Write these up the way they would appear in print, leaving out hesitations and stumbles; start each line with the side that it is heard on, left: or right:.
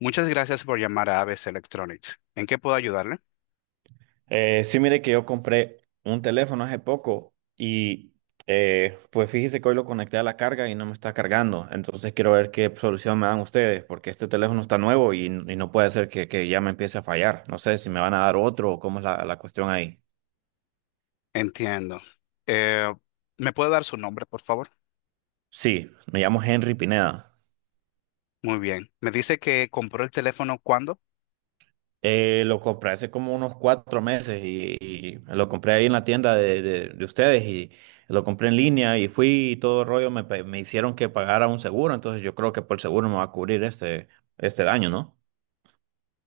left: Muchas gracias por llamar a ABC Electronics. ¿En qué puedo ayudarle?
right: Sí, mire que yo compré un teléfono hace poco y pues fíjese que hoy lo conecté a la carga y no me está cargando. Entonces quiero ver qué solución me dan ustedes, porque este teléfono está nuevo y no puede ser que ya me empiece a fallar. No sé si me van a dar otro o cómo es la cuestión ahí.
left: Entiendo. Eh, ¿Me puede dar su nombre, por favor?
right: Sí, me llamo Henry Pineda.
left: Muy bien. ¿Me dice que compró el teléfono cuándo?
right: Lo compré hace como unos 4 meses y lo compré ahí en la tienda de ustedes y lo compré en línea y fui y todo el rollo me hicieron que pagara un seguro, entonces yo creo que por seguro me va a cubrir este, este daño, ¿no?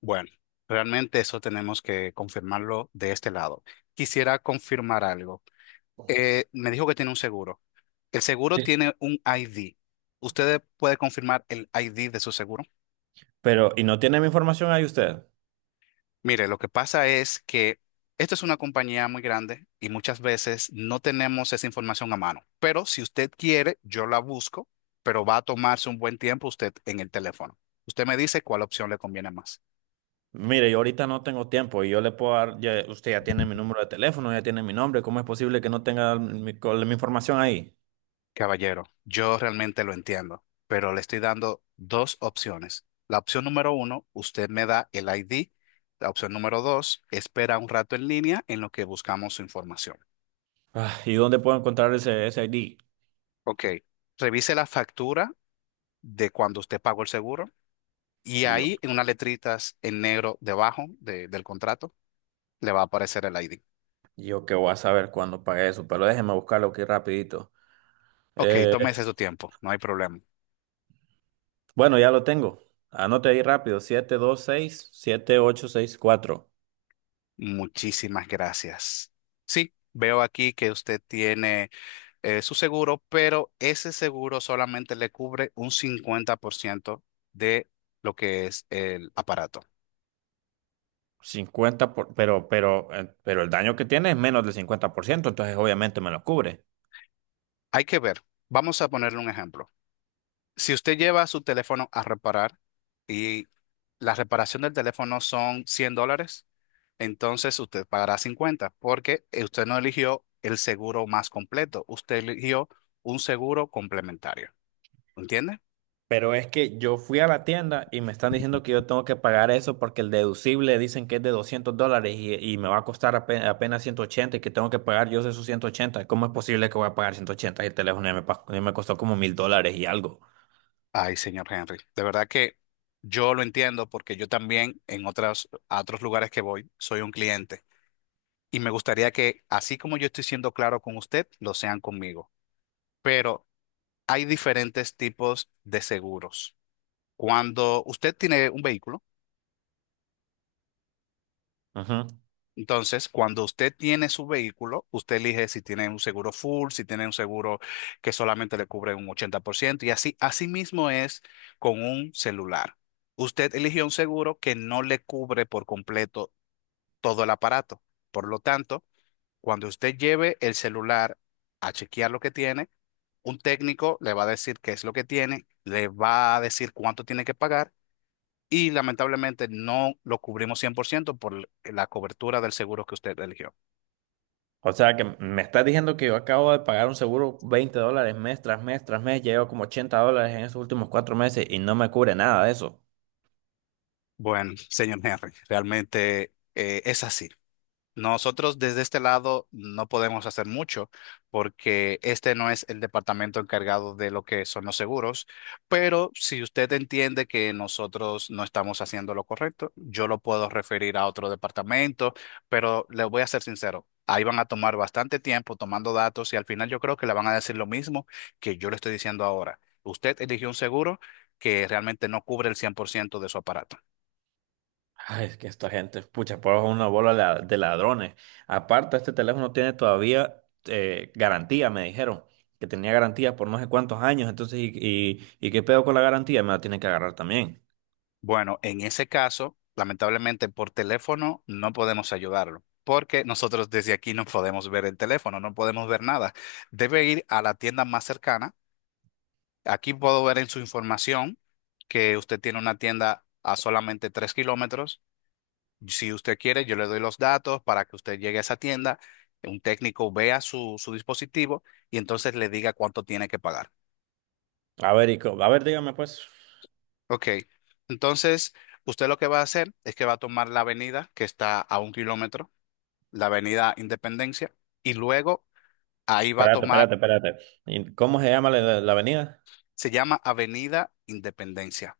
left: Bueno, realmente eso tenemos que confirmarlo de este lado. Quisiera confirmar algo. Me dijo que tiene un seguro. El seguro tiene un ID. ¿Usted puede confirmar el ID de su seguro?
right: Pero, ¿y no tiene mi información ahí usted?
left: Mire, lo que pasa es que esto es una compañía muy grande y muchas veces no tenemos esa información a mano. Pero si usted quiere, yo la busco, pero va a tomarse un buen tiempo usted en el teléfono. Usted me dice cuál opción le conviene más.
right: Mire, yo ahorita no tengo tiempo y yo le puedo dar, usted ya tiene mi número de teléfono, ya tiene mi nombre, ¿cómo es posible que no tenga mi información ahí?
left: Caballero, yo realmente lo entiendo, pero le estoy dando dos opciones. La opción número uno, usted me da el ID. La opción número dos, espera un rato en línea en lo que buscamos su información.
right: Ah, ¿y dónde puedo encontrar ese ID?
left: Ok, revise la factura de cuando usted pagó el seguro. Y
right: Y yo,
left: ahí, en unas letritas en negro debajo del contrato, le va a aparecer el ID.
right: yo qué voy a saber cuándo pagué eso, pero déjeme buscarlo aquí rapidito.
left: Ok,
right: Eh,
left: tómese su tiempo, no hay problema.
right: bueno, ya lo tengo. Anote ahí rápido, 7 2 6 7 8 6 4.
left: Muchísimas gracias. Sí, veo aquí que usted tiene su seguro, pero ese seguro solamente le cubre un 50% de lo que es el aparato.
right: Pero, pero el daño que tiene es menos del 50%. Entonces obviamente me lo cubre.
left: Hay que ver, vamos a ponerle un ejemplo. Si usted lleva su teléfono a reparar y la reparación del teléfono son $100, entonces usted pagará 50 porque usted no eligió el seguro más completo, usted eligió un seguro complementario. ¿Entiende?
right: Pero es que yo fui a la tienda y me están diciendo que yo tengo que pagar eso porque el deducible dicen que es de $200 y me va a costar apenas, 180 y que tengo que pagar yo esos 180. ¿Cómo es posible que voy a pagar 180 y el teléfono ya ya me costó como $1000 y algo?
left: Ay, señor Henry, de verdad que yo lo entiendo porque yo también en otras, a otros lugares que voy soy un cliente y me gustaría que así como yo estoy siendo claro con usted, lo sean conmigo. Pero hay diferentes tipos de seguros. Cuando usted tiene un vehículo.
right: Ujú.
left: Entonces, cuando usted tiene su vehículo, usted elige si tiene un seguro full, si tiene un seguro que solamente le cubre un 80% y así, así mismo es con un celular. Usted eligió un seguro que no le cubre por completo todo el aparato. Por lo tanto, cuando usted lleve el celular a chequear lo que tiene, un técnico le va a decir qué es lo que tiene, le va a decir cuánto tiene que pagar. Y lamentablemente no lo cubrimos 100% por la cobertura del seguro que usted eligió.
right: O sea, que me estás diciendo que yo acabo de pagar un seguro 20 dólares mes tras mes tras mes, ya llevo como $80 en esos últimos 4 meses y no me cubre nada de eso.
left: Bueno, señor Henry, realmente es así. Nosotros desde este lado no podemos hacer mucho porque este no es el departamento encargado de lo que son los seguros, pero si usted entiende que nosotros no estamos haciendo lo correcto, yo lo puedo referir a otro departamento, pero le voy a ser sincero, ahí van a tomar bastante tiempo tomando datos y al final yo creo que le van a decir lo mismo que yo le estoy diciendo ahora. Usted eligió un seguro que realmente no cubre el 100% de su aparato.
right: Ay, es que esta gente, pucha, pues es una bola de ladrones. Aparte, este teléfono tiene todavía garantía, me dijeron, que tenía garantía por no sé cuántos años. Entonces, ¿y qué pedo con la garantía? Me la tienen que agarrar también.
left: Bueno, en ese caso, lamentablemente por teléfono no podemos ayudarlo, porque nosotros desde aquí no podemos ver el teléfono, no podemos ver nada. Debe ir a la tienda más cercana. Aquí puedo ver en su información que usted tiene una tienda a solamente 3 km. Si usted quiere, yo le doy los datos para que usted llegue a esa tienda, un técnico vea su, su dispositivo y entonces le diga cuánto tiene que pagar.
right: A ver, a ver, dígame pues.
left: Ok, entonces usted lo que va a hacer es que va a tomar la avenida que está a 1 km, la Avenida Independencia, y luego ahí va a
right: Espérate,
left: tomar,
right: espérate, espérate. ¿Y ¿cómo se llama la avenida?
left: se llama Avenida Independencia.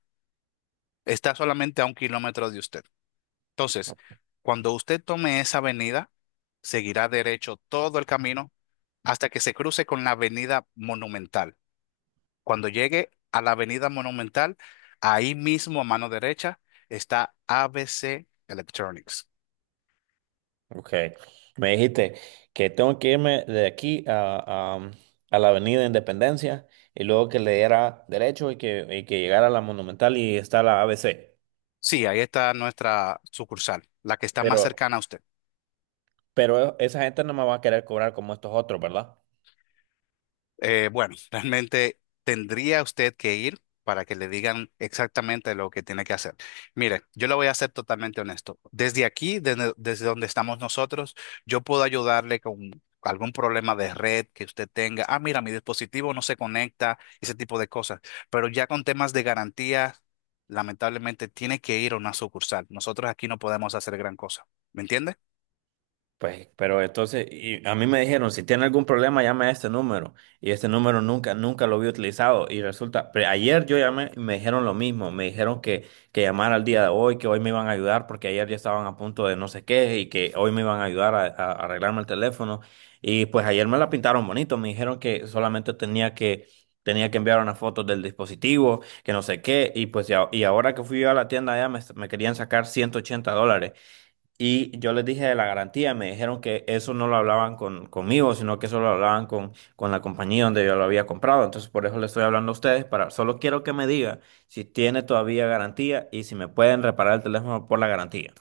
left: Está solamente a 1 km de usted. Entonces, cuando usted tome esa avenida, seguirá derecho todo el camino hasta que se cruce con la Avenida Monumental. Cuando llegue a la Avenida Monumental, ahí mismo a mano derecha está ABC Electronics.
right: Ok, me dijiste que tengo que irme de aquí a la Avenida Independencia y luego que le diera derecho y que llegara a la Monumental y está la ABC.
left: Sí, ahí está nuestra sucursal, la que está más
right: Pero,
left: cercana a usted.
right: pero esa gente no me va a querer cobrar como estos otros, ¿verdad?
left: Bueno, realmente tendría usted que ir para que le digan exactamente lo que tiene que hacer. Mire, yo le voy a ser totalmente honesto. Desde aquí, desde donde estamos nosotros, yo puedo ayudarle con algún problema de red que usted tenga. Ah, mira, mi dispositivo no se conecta, ese tipo de cosas. Pero ya con temas de garantía, lamentablemente tiene que ir a una sucursal. Nosotros aquí no podemos hacer gran cosa. ¿Me entiende?
right: Pues, pero entonces, y a mí me dijeron, si tiene algún problema, llame a este número. Y este número nunca, nunca lo había utilizado. Y resulta, pero ayer yo llamé y me dijeron lo mismo. Me dijeron que llamara al día de hoy, que hoy me iban a ayudar porque ayer ya estaban a punto de no sé qué y que hoy me iban a ayudar a arreglarme el teléfono. Y pues ayer me la pintaron bonito. Me dijeron que solamente tenía que enviar una foto del dispositivo, que no sé qué. Y pues, y ahora que fui yo a la tienda allá, me querían sacar $180. Y yo les dije de la garantía, me dijeron que eso no lo hablaban conmigo, sino que eso lo hablaban con la compañía donde yo lo había comprado. Entonces, por eso le estoy hablando a ustedes, para, solo quiero que me diga si tiene todavía garantía y si me pueden reparar el teléfono por la garantía.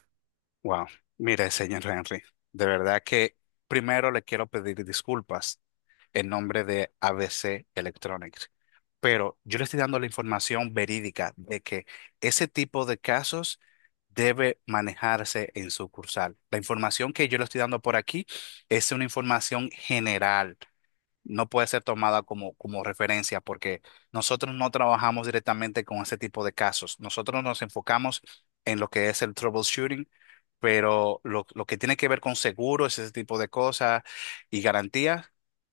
left: Wow. Mire, señor Henry, de verdad que primero le quiero pedir disculpas. El nombre de ABC Electronics. Pero yo le estoy dando la información verídica de que ese tipo de casos debe manejarse en sucursal. La información que yo le estoy dando por aquí es una información general, no puede ser tomada como referencia porque nosotros no trabajamos directamente con ese tipo de casos. Nosotros nos enfocamos en lo que es el troubleshooting, pero lo que tiene que ver con seguros, ese tipo de cosas y garantías,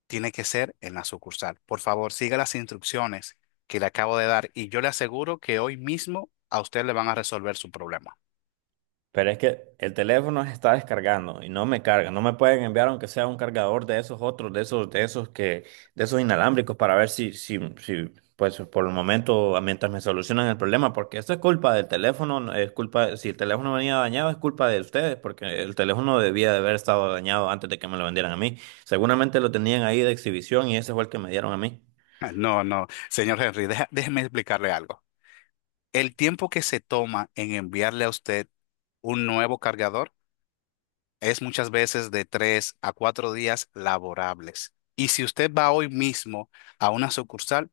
left: tiene que ser en la sucursal. Por favor, siga las instrucciones que le acabo de dar y yo le aseguro que hoy mismo a usted le van a resolver su problema.
right: Pero es que el teléfono se está descargando y no me carga. No me pueden enviar aunque sea un cargador de esos otros, de esos que, de esos inalámbricos para ver si, pues por el momento, ah, mientras me solucionan el problema, porque esto es culpa del teléfono, no es culpa, si el teléfono venía dañado es culpa de ustedes, porque el teléfono debía de haber estado dañado antes de que me lo vendieran a mí. Seguramente lo tenían ahí de exhibición y ese fue el que me dieron a mí.
left: No, no, señor Henry, déjeme explicarle algo. El tiempo que se toma en enviarle a usted un nuevo cargador es muchas veces de 3 a 4 días laborables. Y si usted va hoy mismo a una sucursal,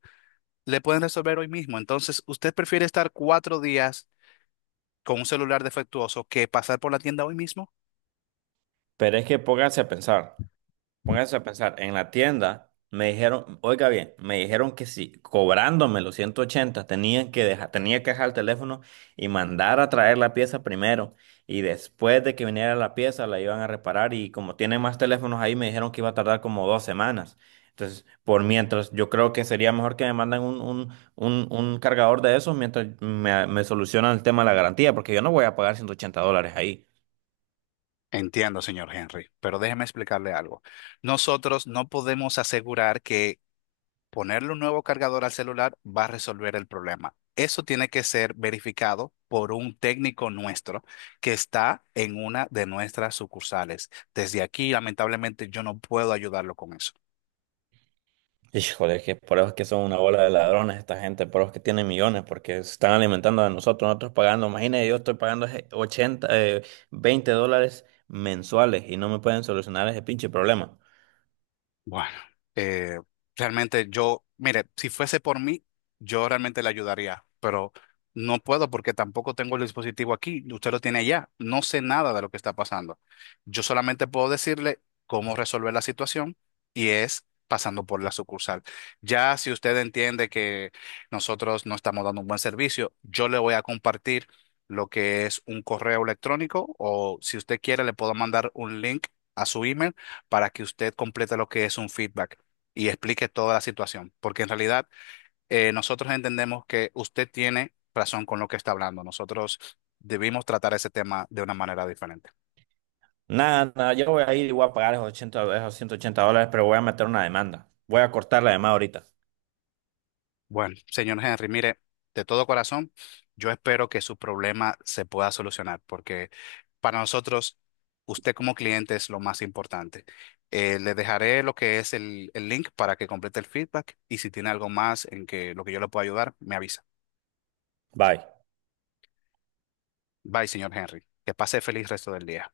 left: le pueden resolver hoy mismo. Entonces, ¿usted prefiere estar 4 días con un celular defectuoso que pasar por la tienda hoy mismo?
right: Pero es que pónganse a pensar. Póngase a pensar, en la tienda me dijeron, oiga bien, me dijeron que si cobrándome los 180 tenían que dejar, tenía que dejar el teléfono y mandar a traer la pieza primero. Y después de que viniera la pieza la iban a reparar y como tienen más teléfonos ahí me dijeron que iba a tardar como 2 semanas. Entonces, por mientras, yo creo que sería mejor que me mandan un cargador de esos mientras me solucionan el tema de la garantía, porque yo no voy a pagar 180 dólares ahí.
left: Entiendo, señor Henry, pero déjeme explicarle algo. Nosotros no podemos asegurar que ponerle un nuevo cargador al celular va a resolver el problema. Eso tiene que ser verificado por un técnico nuestro que está en una de nuestras sucursales. Desde aquí, lamentablemente, yo no puedo ayudarlo con eso.
right: Híjole, es que por eso es que son una bola de ladrones esta gente, por eso es que tienen millones, porque se están alimentando de nosotros, nosotros pagando, imagínate, yo estoy pagando ese 80, $20 mensuales y no me pueden solucionar ese pinche problema.
left: Bueno, eh, realmente yo, mire, si fuese por mí, yo realmente le ayudaría, pero no puedo porque tampoco tengo el dispositivo aquí, usted lo tiene allá, no sé nada de lo que está pasando. Yo solamente puedo decirle cómo resolver la situación y es pasando por la sucursal. Ya si usted entiende que nosotros no estamos dando un buen servicio, yo le voy a compartir lo que es un correo electrónico o si usted quiere le puedo mandar un link a su email para que usted complete lo que es un feedback y explique toda la situación, porque en realidad nosotros entendemos que usted tiene razón con lo que está hablando. Nosotros debimos tratar ese tema de una manera diferente.
right: Nada, nada, yo voy a ir y voy a pagar esos 80, esos $180, pero voy a meter una demanda. Voy a cortar la demanda ahorita.
left: Bueno, señor Henry, mire, de todo corazón, yo espero que su problema se pueda solucionar, porque para nosotros, usted como cliente es lo más importante. Le dejaré lo que es el link para que complete el feedback y si tiene algo más en que lo que yo le pueda ayudar, me avisa.
right: Bye.
left: Bye, señor Henry. Que pase feliz resto del día.